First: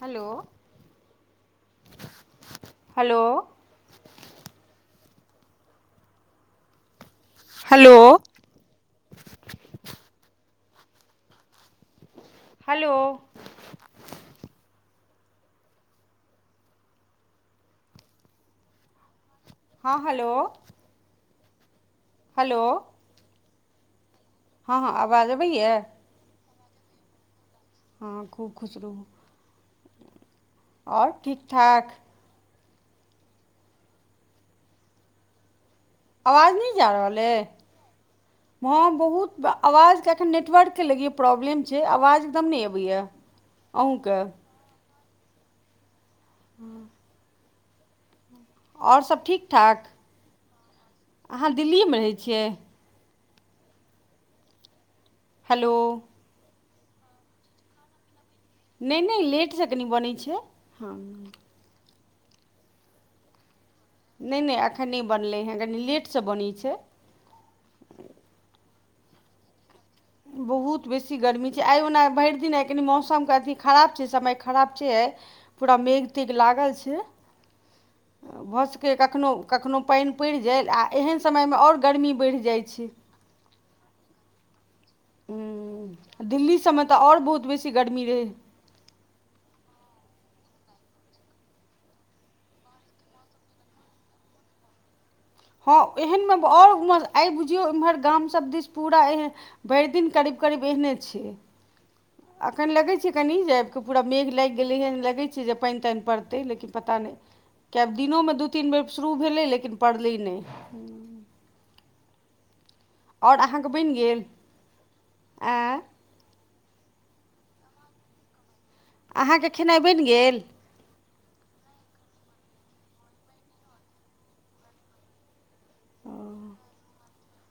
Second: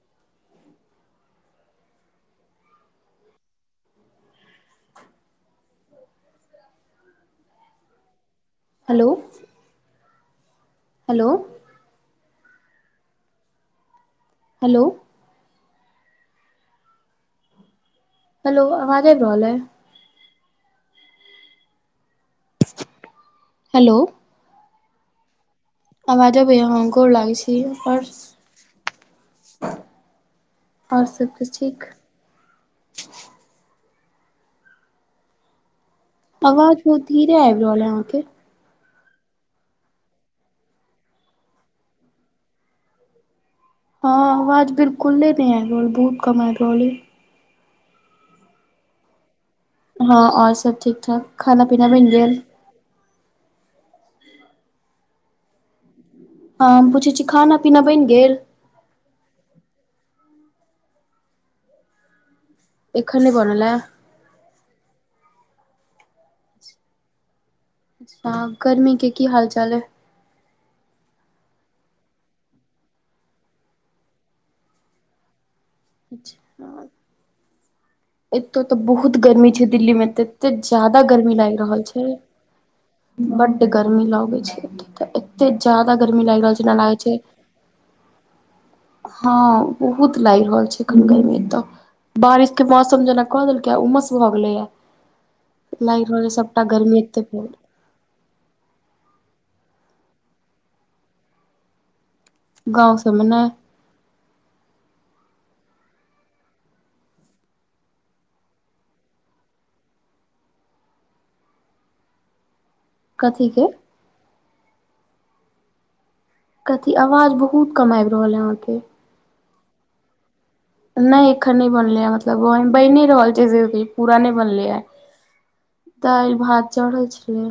Hello hello. Hello. Hello. Hello. Hello. Hello. Hello आवाज आबि रहल ऐ। हाॅं हलो। हलो। हलो। हँ हँ आवाज अबैया। आवाज आबै ये हम गोर लागै छी। आओर हाॅं खूब खुशरहूँ। आओर और सब ठीक किछ ठाक। आवाज नहि जा बहुत रहल धीरे ये? आबि रहल अइ अहाँके हँ बहुत आवाज के अखन नेटवर्क के लगैया प्रॉब्लम छै आवाज एकदम नहि अबेया। हँ आवाज बिलकुले नहि आइब रहल बहुत कम आबि रहलये। और सब ठीक ठाक हँ आओर सब ठीक ठाक अहाँ खाना पीना दिल्लीएमे बनि रहै गेल छियै। हेलो। हँ हम पूछै छी खाना-पीना बनि गेल। नै नै लेटसँ कनि बनै छै। एखन नहि बनलेए। नै नै अखन नहि बनलै हे कनी लेटसँ बनै छै। अच्छा गर्मी के की हाल चाल अइ। बहुत बेसी गर्मी छै आइ ओना भैइर दिन आइ कनि मौसमके अथि खराब छै समय खराब छै आइ। पूरा मेघ-तेघ लागल छै। एतेय भऽ तऽ सकैए बहुत कखनो गर्मी छै कखनो दिल्ली मे पानि पड़ि तऽते जाय आ ज्यादा एहन गर्मी समयमे लागि आओर रहल छै। गर्मी बढ़ि जाइ छै बड्ड गर्मी लगै छै। तऽ एते जादा गर्मी लागि दिल्ली रहल छै न सभमे लागै तऽ छै। आओर बहुत बेसी गर्मी रहै हँ बहुत लाइग रहल छै। एखन गर्मी तऽ बारिश के मौसम जेना क देलकैए आ उमस भऽ गेलेैया। हँ एहन मे गर्मी और एते आइ भेल बुझियौ एम्हर गाम सब दिस पूरा ए भरि दिन करीब-करीब एहने छै अखन गाँव लगै छै सबमे ने कनि जे पूरा मेघ लागि गेलै हन लगै छै जे पाइन ताइन पड़तै लेकिन पता नै किआ दिनोमे दू- तीन बेर शुरू भेलै लेकिन पड़लै नै। और कथी अहाँके के बनि गेल आऽ कथी आवाज बहुत कम आबि रहल अइ अहाँके। अहाँके खेनाइ बनि गेल? नैय एखन नै बनलैया है मतलब ओ बनि रहल छै जे पूरा नै बनलैया। दाइल, भात चढ़ल छलै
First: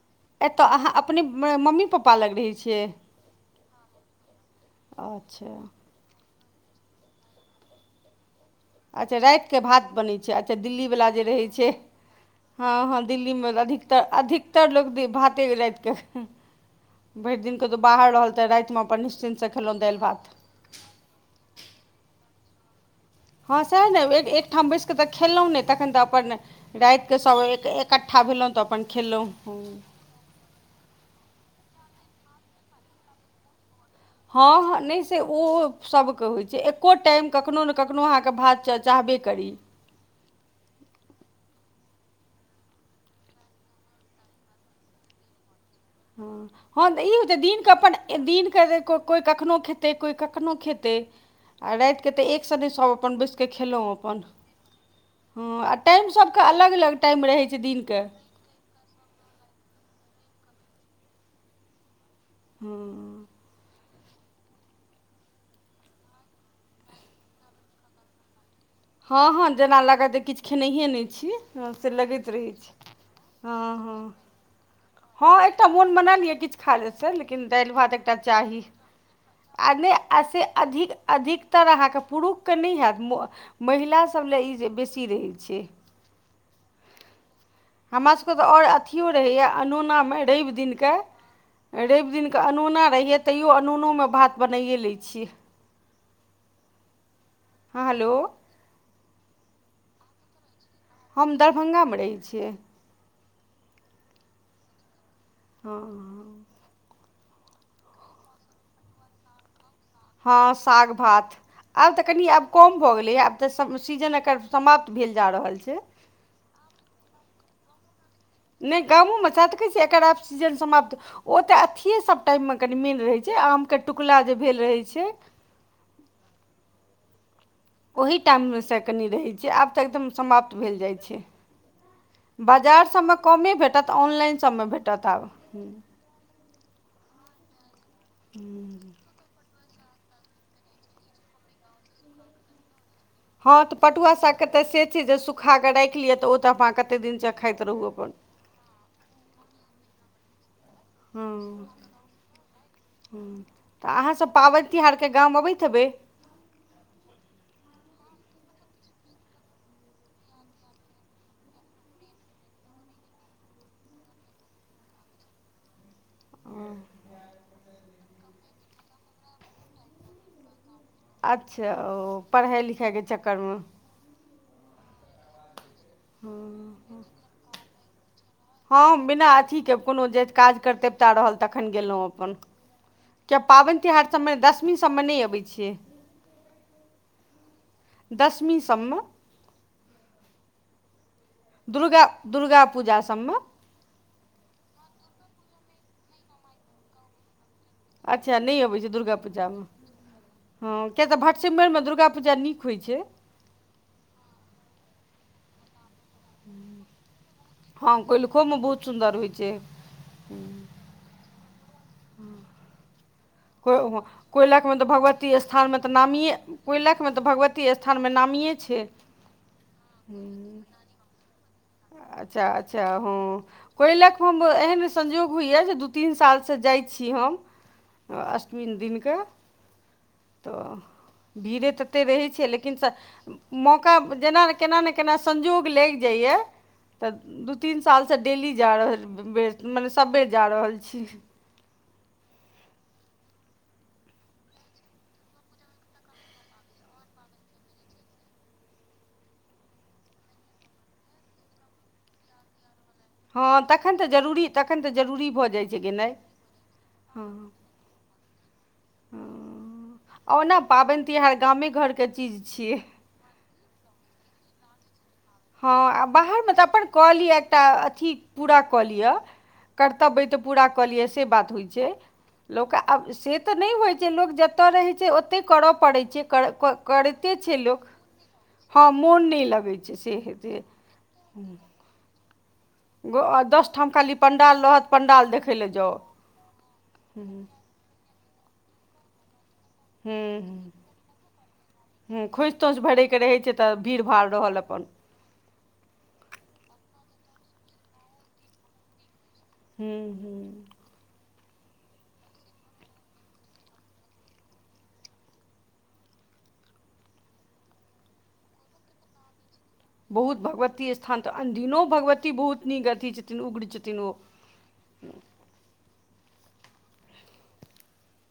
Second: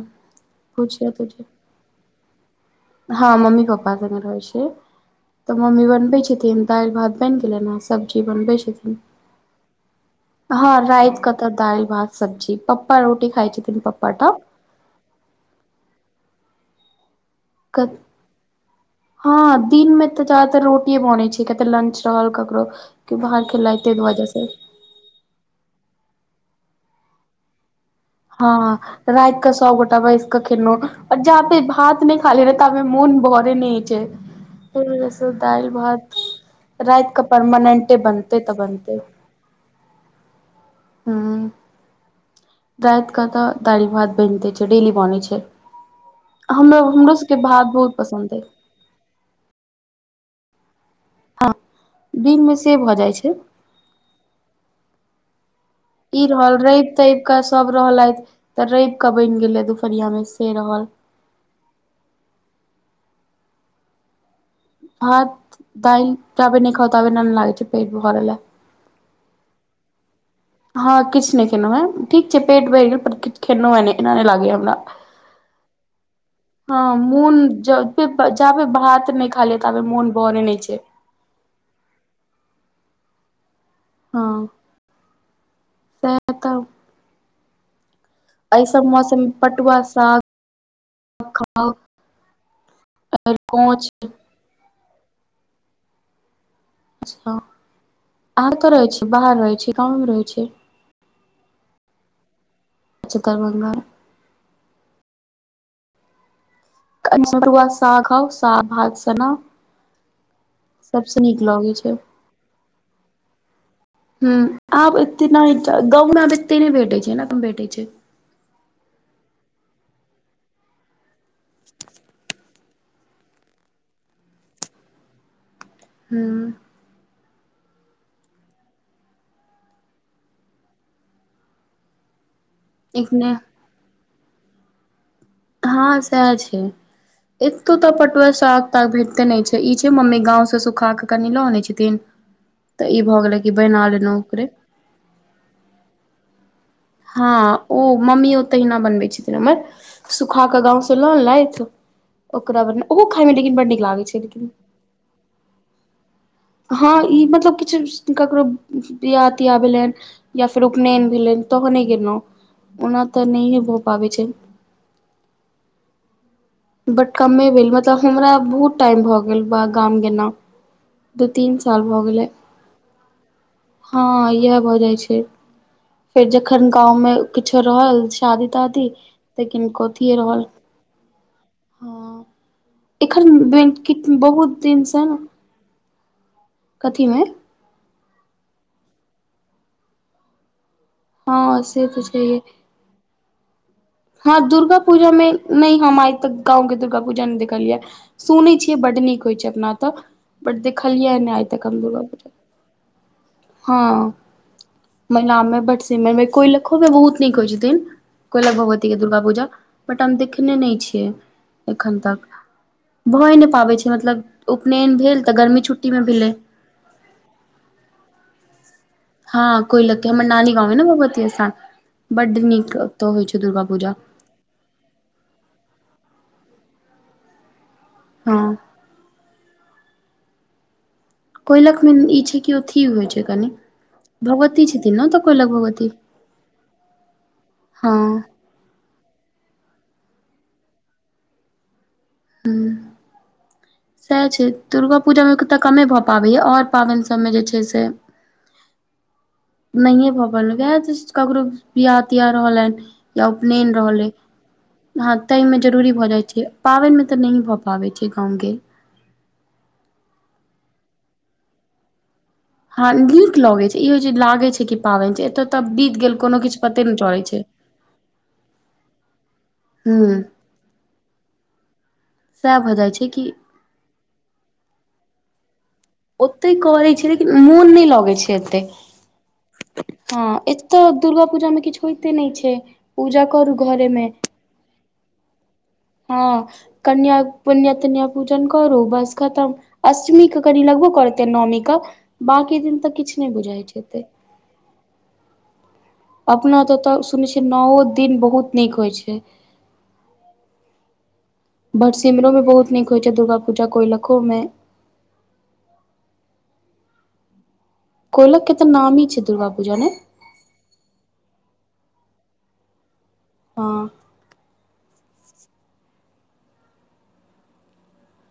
एतय अहाँ भुझिया अपने तुजिया। मम्मी पप पा लग रहै छियै। हँ मम्मी पप्पा संगे रहै छियै अच्छा तऽ मम्मी बनबै छथिन। त दाइल भात बइन गेलेन ह सब्जी बनबै छथिन। अच्छा रातिके भात बनै छै अच्छा हँ दिल्लीवला जे राति क रहै तऽ छै दाइल भात सब्जी पप्पा रोटी खाय छथिन। पप्पा टब तड़ लोक भी भाते राति कऽ खे भैर दिन कतौ बाहर रहल तऽ रातिमे अपन निश्चिन्त सँ खेलहुँ दालि भात। रोटीेये बनै छै किया तऽ लंच रहल ककरो कियो बाहर हँ खेलैथ सएह तै ने एक वजह से। एकठाम बैसि तऽ खेलहुँ नै तखन तऽ अपन राति क सब एक- एक हँ राति कऽ सब गोटा बैस केखनो जाबै भात नै खा लेबय ताबै मोन भरेै नै छै हँ तै हँ नै वजह से ओ दालि भात सबके होइ छै एक्को राति कऽ टाइम कखनो ने परमानेंटे कखनो अहाँ के बनतै तऽ भात चा बनतै चाहबे करी हुँ राइत क तऽ दाइल भात बैनते छै, डेली बनेै छै हँ- हमरा हँ तऽ हमरो ई होय सबके छै भात दिनक अपन बहुत पसन्द अइ दिनक ज कोइ कखनो खेतै कोइ कखनो खेतै आ राइत के तऽ एक दिनमे संगे से सब भऽ जाइ अपन छै बैस कऽ खेलौं अपन हँ आ टाइम ई सबके रहल अलग- रवि अलग तवि टाइम कऽ रहै छै सब दिनके रहलथि तऽ रैव कऽ बैन गेलै दुपहरिया मे से रहल हूँ भात -दाइल जाबे नेै खाउ ताबे नै लागै छै पेट भरलये हँ हँ जेना लगात जे किछ हँ किछ नै खेन्नौ है ठीक छै पेट भैर गेल पर किछ खेन्नौं हँ हेै नै एना हँ नै लागै य हमरा हँ एकटा मोन मना ल यऽ किछ खाय हँ लयसे मोन लेकिन दालि भात जाबे एकटा जाबे चाही भात नहि खा लिअ आ ताबे नै मोन आ भरै से नहि छै अधिक अधिकतर अहाँके पुरुक क नै हैत म महिला सब हँ लए इजे बेसी रहै छै सएह तऽ हमरा तऽ और एहि सब अथियो मौसममे रहैया पटुआ अनोना साग मे रैव दिन कऽ खाउ रैव दिन कऽ अनोना रहै य तैयो कोंच अनोनो मे भात बनाइए लै छियै अच्छा हँ हेलो अहाँ कत रहै छीयै बाहर रहै छीयै गाँमे मे रहै छीयै हम दरभंगामे रहै छियै अच्छा दरभंगा ह-हं आ साग खाउ साग, भात, सन्ना [unintelligible] हँ साग भात लगै छै आब त कनी आब कम भ गेलै ए आब त सब् सीजन हुँ एकर आब समाप्त भेल एते जा रहल नहि छै गाँव में आब [unintelligible] ओते नै भेटै छय न कम भेटै छय नहि गामो मे सैह त कहै छियै एकर आब सिजन समाप्त ओ तऽ अथिए सब टाइम मे कनि मेन रहै छय आमके टुकुला जे भेल रहै छय हूँ ओहि टाइम मेसँ कनि रहै छय आब तऽ एकदम समाप्त भेल जाइ छय बाजार सबमे एखने कमे भेटत ऑनलाइन सबमे भेटत आब ह सैह छय एतउ त पटुआ साग ताग भेट तो नहि छै ई छै मम्मी गााँव से सुखा क कनि ल आनै छथिन त ई भ गेलै कि हँ तऽ बना लेलौ पटुआ सागके ओकरे से चीज सु खा राखि लिअ ओ त पाकत हँ ओ मम्मीओ तहिना बनबे छथिन हमर सूखा क गांव स ल हँ अनलैथ ओकरा बनेल ओहो खाइ में लेकिन बड़ नीक लागै छय तिहार के गाम अबैत हेबय हँ ई मतलब किछु ककरो बियाह तियाह भेलैन या फेर उपनयन भेलय तहने गेन्नौं ओना त नहिये भ पाबै छय बट कमे भेल, मतलब हमरा बहुत टाइम भ गेल ब गाम गेला। अच्छा ओ पढ़ाइ -लिखाइ के चक्कर मे। हँ इह भऽ जाय छय, फेर जखन गांव मे किछो रहल। शादी- तादी, हँ बिना लेकिन अथीके कोनो कथिये जे रहल काज करतेवता रहल तखन गेलहुँ हँ। अपन एखन किया पाबनि तिहार ब्लेनकिट में सभमे बहुत दशमी सभमे दिनसँ, नहि अबै छियै कथी मे? दशमी सब में। हँ से तऽ दुर्गा छैहे दुर्गा पूजा सब मे। हँ, दुर्गा पूजा में नहि, हम आइ तक गाँंव के दुर्गा पूजा नहि देखलियै। अच्छा सुनै नहि छियै अबै छै बड्ड दुर्गा नीक होइत छै पूजामे अपना ओत। बट हँ किया देखलियै तऽ नहि आइ तक हम भटसिमैरमे दुर्गा पूजा। नीक होइ छै हँ मैलाम में, भटसिमर में। कोइलखो मे बहुत नीक होइ छथिन, हँ कोइलख कोइलखोमे बहुत भगवती के सुन्दर दुर्गा होइ पूजा। छै बट हम देखने नहि छियै, एखन तक, भए नहि पाबै को छै, मतलब कोइलखमे उपनयन भेल त गर्मी छुट्टी मे भेलै। कोइलख मे तऽ भगवती स्थान मे नामिये छय। हँ कोइलख के, हमर नानी गाँंव अई ने भगवती स्थान, बड अच्छा नीक अच्छा ओत होइ छय हँ दुर्गा पूजा। कोयलख हम एहन संयोग होइया जे दू तीन साल सँ जाइ छी हम। हँ अष्टमी दिन क त भीड़े कोइलख मे ततेक ई रहै छै, कि लेकिन अथी होइ छै कनि मौका जेना भगवती केना ने छथिन केना ओतऽ कोइलख संजोग भगवती लागि जाइए। तऽ दू तीन सालसँ हँ डेली जा रहल, स मने सब बेर जा रहल छी। हूँ। सएह छै, दुर्गा पूजामे त कमे भ पाबै य, और पाबैन सब मे जे छय से नहिए भऽ पैल, वएह दिश ककरो बियाह -तियाह रहलैन। या हँ उपनयन तखन तऽ रहलै, जरूरी तखन तऽ ह जरूरी तय भऽ मे जाइ छै जरूरी भए गेनाइ जाइ छै, पाबनि में त हँ नही भ पाबै छै गाम गेल। हँ, ओना पाबनि -तिहार गामे घर के चीज छियै। हँ नीक लगै छय, ई होइ छय लागै छै कि पाबनि छय, एतअ हँ आ बाहर मे त अपन क लिय एकटा अथी पूरा कऽ लिय, हूँ कर्तव्य अय त पूरा क लिय, से बात होइ छय। सएह लोक भऽ जाइ छै आब, कि से त नहि होइ छय, लोक जतय रहै छय ओतहि करय पड़ै। जे क रै ओते के करै छै कैरते लेकिन छय मोन लोक, नहि लगै छै एते हँ मोन नहि लगै छय। हँ एतऽ दुर्गा पूजामे किछु होइते नहि छै। पूजा गो- आ करू दस ठाम घरेमे, खाली पण्डाल रहत पण्डाल देखय लए जाउ हँ कन्या हूँ पुन्य -तन्य पूजन करू बस खतम, अष्टमी क करी लग ह खोइछ -तोछ तऽ किछु भरयके नहि रहै छै बुझाइ तऽ, एते भीड़- भाड़ रहल अपन। अपना तऽ तऽ सुनै छियै नओ दिन बहुत नीक होइ छै। हूँ- हू। भट सिमरोमे बहुत नीक होइ छै दुर्गा पूजा, कोयलखोमे। कोइलख के त नामी छै दुर्गा पूज ने? बहुत भगवती स्थान तऽ, अनदिनो भगवती बहुत नीक अथी छथिन उग्र हँ छथिन ओ।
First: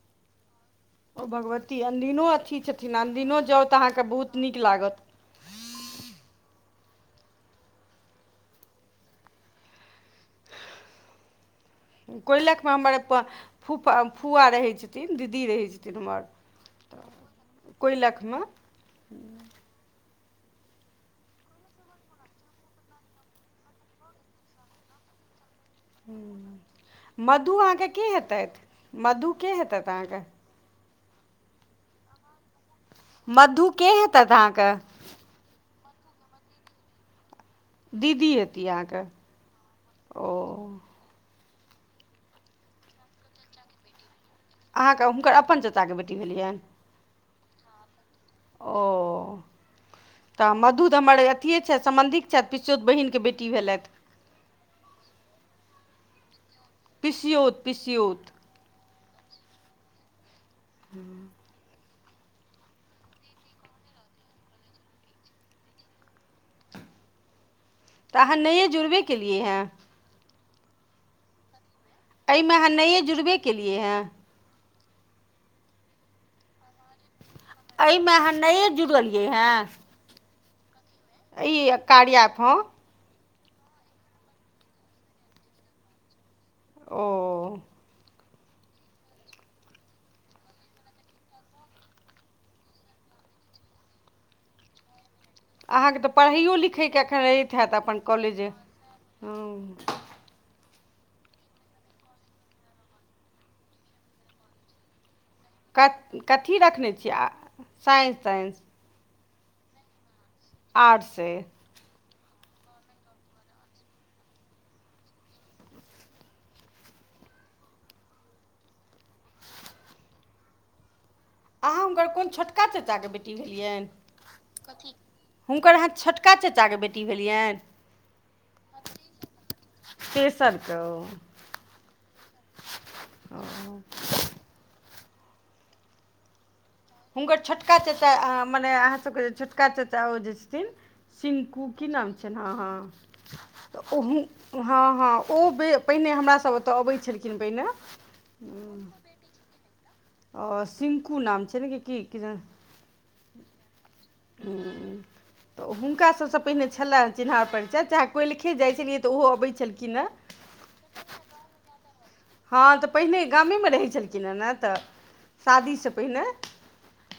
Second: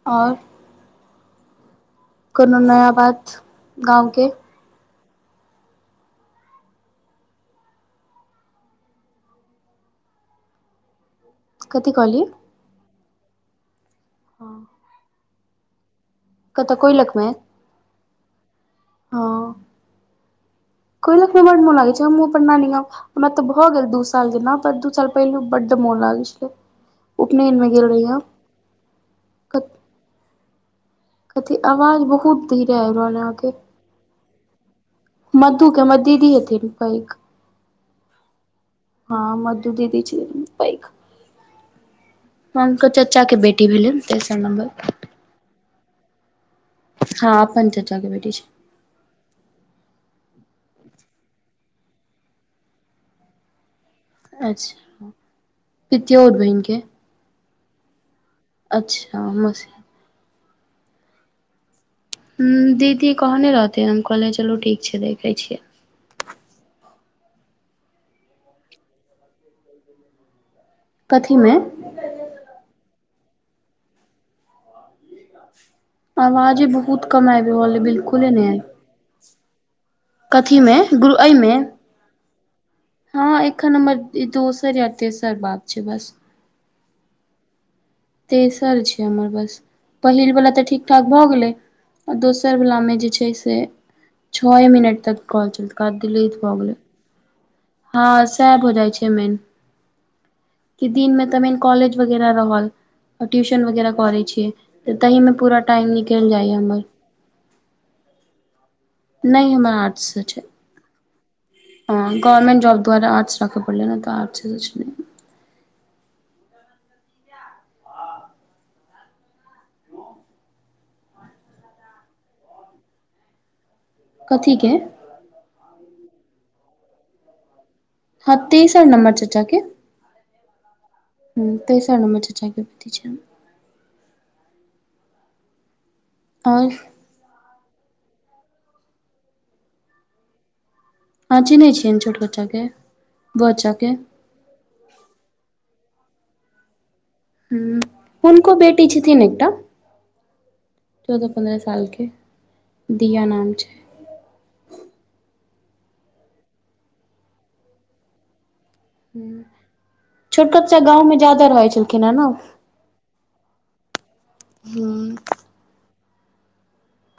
आओर। ओ भगवती अनदिननो अथथि कोनो नया छथिन, बात अनदिनो जाउ तऽ अहाँकेँ गाँव के बहुत नीक लागत। कथी कहलियै कोइलखमे हमर प फुा फुआ रहै छथिन दीदी रहै छथिन, हमर। कतऽ कोइलखमे? कोइलखमे। हँ कोयलख में बड मोन लागै छै हमहुँ अपन नानी हमरा तऽ भऽ गेल दू साल जेना पर दू साल पहिलू बड्ड मोन लागै छलै उपनयन में गेल रहि हम मधुके हेत अहाँके कथी आवाज बहुत धीरे आव रहल य आहाँ के मधु के हेतत अहाँके मधु के हमर दीदी हेथिन पैघ दीदी हती आहाँक हँ मधू दीदी छै पैघ उनकर चचा क बेटी भेलैन तेसर नम्बर तो हुनकर अपन चच्चा के बेटी भेलियैन हं अप्पन चच्चा क बेटी छै ओ तऽ मधु द हमर अथिये छैथ समबन्धिक छैत पिसियोत बहिनके बेटी भेलैथ अच्छा पितियोओर बहिनक के पिसियोत- पिसियोत अच्छा हमस हूँ [unintelligible] ह दीदी कहने रहती हम कहलिय चलू ठीक छै देखै छियै तऽ अहाँ नयए जुड़बे केलियै हँ कथिमे अइमे अहाँ नयए जुड़बे केलियै हें आवाजे बहुत कम आयब रहल अय, बिल्कुले नै आय ए है कथीमे गुरु अइमे कारिया एप हं हँ एखन हमर दोसर या तेसर बात छै बस ओ तेसर छै हमर बस पहिलवला तऽ ठीक- ठाक भऽ गेलै आ दोसरवलामे जे छै से छए मिनट तक कॉल चलतका अहाँकेँ तऽ पढ़ैयओ लिखैके एखन रहैत हैत अपन हं कॉलेज सै भअ जाइ छै मेन हँ कि दिन मे तऽ मेन कॉलेज वगैरह रहल ट्यूशन वगैरह करै छियै तऽ तहि में पूरा क टाइम निकलि जाइए कथी हमर रखने छियै आ साइंस ताइंस नइ हमर आटसे छै आटसे हाॅं गवर्नमेंट जॉब द्वारे आर्टस राख परलै ने तऽ आटसे स छलैया अहाँ हुनकर कोन छोटका चच्चाके बेटी भेलियेन कथी के हुनकर अहाँ छोटका चच्चाके बेटी भेलियैन हाॅं तेसर नम्बर चच्चा के तेसरक ओ हूॅं तैसर नम्बर चचा के बेटी छैन ओ। और। हुनकर छोटका चचा, मने अहाँसभके जे छोटका चचा ओ जे छथिन। अहाँ सिन्कू, चिन्है की छियनि नाम छोट छिअनि, हाॅं बच्चाके -हँ, बच्चाके तऽ उह हाॅं -हाॅं ओ बे पहिने हमरासे ओतय अबैत छलखिन। पहिने हूॅं, हुनको बेटी छथिन एकटा। सिंकू नाम चौदह-पन्द्रह छै ने की साल के, दीया नाम छै। हूॅं। तऽ हुनका सभसे पहिने छलए चिन्हहार परिचय, चाहे कोइलिखे जाइत छलियै, तऽ ओहो हूॅं, अबैत छलखिन हेँ छोटकाचचा गाँवमे ज्यादा रहैत छलखिन हे ने। हाॅं, तऽ पहिने गामे रहै छलखिन हाॅं ने, तऽ ह शादीसे पहिने।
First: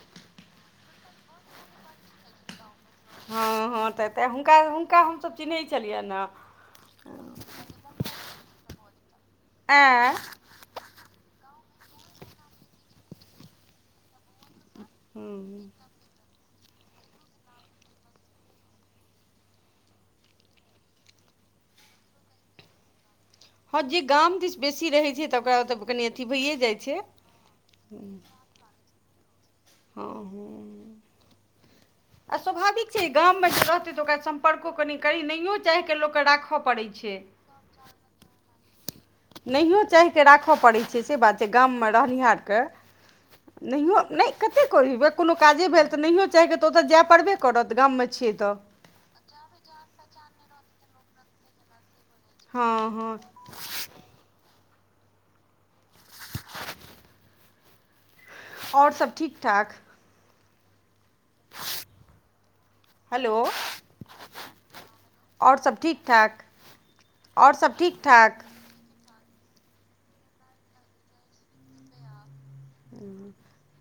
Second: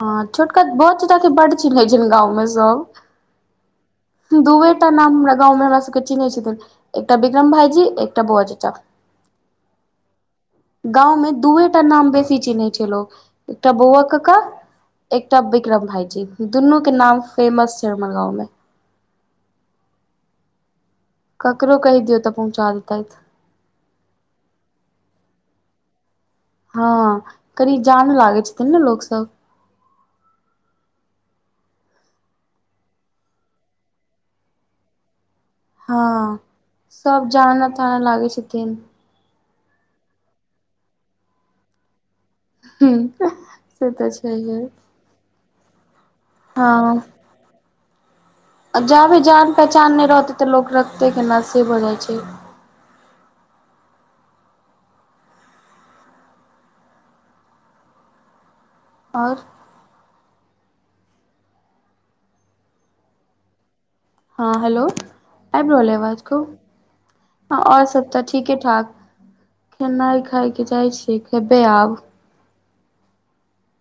हाॅं छोटका बहुत चचा के बड चिन्है छै, गाँवमें सब। हाॅं- हाॅं, तऽ तेँ हुनका दूएटा हुनका नाम हमरा हमसभ गाँवमे चिन्हैत हमरा सभके छलियनि हेँ चिन्हैत छथिन, एकटा विक्रम भाईजी, एकटा बौआ चचा। आएह? गाँवमें दूएटा नाम बेसी चिन्है छै लोक! एकटा बौआकका। एकटा विक्रम भाईजी, दुनू के नाम फेमस छै, हमर गाँंव में। ककरो कहि दियौ तऽ पहुँचा देतैथ। हाॅं जे गाम दिस बेसी रहै छै, तऽ ओकरा तऽ कनि अथी भइये हाॅं कनि जानै लागै छथिन ने लोक सब। हाॅं- हूॅं। आ स्वाभाविक छै, जे गाम मे जे रहते तऽ ओकरा सम्पर्को कनि करी नहि चाहिकेऽ लोकके राखऽ पड़ै छै। ताने लागै छथिन। नहियो चाहिके राखऽ पड़ै छै, से बात छै, गाममे रहनिहार कऽ, हूँ से नहियो तऽ नै छैहे कतेक कहबि कोनो काजे भेल तऽ नहियो चाहीके तऽ ओतय जाय पड़बै करत, गाममे छियै तऽ। जाबै जान -पहचान नहि रहते तऽ, लोक रखते केना से भऽ जाइ छै। हाॅं- हाॅं। और सब आओर ठीक ठाक? हलो! हाॅं, हलो आइब रहल आवाज ठाक कहूॅं। हाॅं, आओर सब तऽ ठीक के ठाक। खेनाइ खाय के चाह छियै, खेबे आब।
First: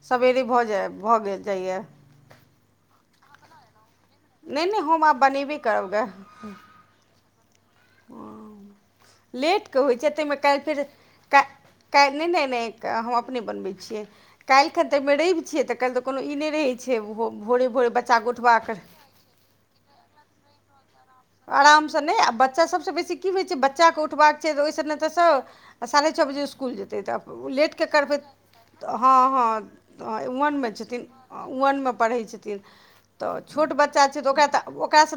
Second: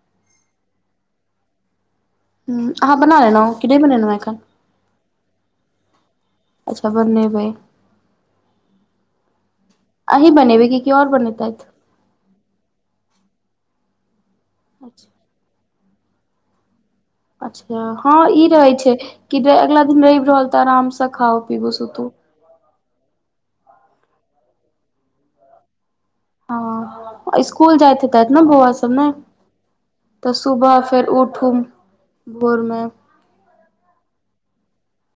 सबेरे भऽ जाय भऽ गेल जाइय। हूॅं, अहाँ बना लेलउ, की नइ बनेलऽउ अखन? नहि-नहि हम आब बनेबे करब गे। अच्छा बनबे। हाॅं, लेटके होइ छै, अहीं ताहिमे काल्हि बनेबै कि फेर केओ आओर बनेतैथ काल्हि काल्हि नहि-नहि-नहि हम अपने बनबै छियै, काल्हिखन तऽ अच्छा मे रैव छियै, काल्हि कोनो ई नहि रहै छै, ओहो अच्छा हाॅं ई रहे छै, कि जे अगला दिन रैव रहल तऽ आराम से खाउ पिबु आरामसँ सुतू। नहि आ बच्चा सभसँ बेसी की होइ छै, बच्चा कऽ उठबाक छै तऽ ओहि सने तऽ सब। आ साढ़े छऽ बजे उ इस्कूल जेतै, तऽ हँ ओ इसकुल लेटके जाइत करबै हेतैथ ने बौआ तऽ सब ने हँ- हँ। तऽ उ वन में सुबह फेर छथिन, उठू वन में पढ़ै छथिन। भोरमे तऽ छोट बच्चा छै तऽ, ओकरा तऽ ओकास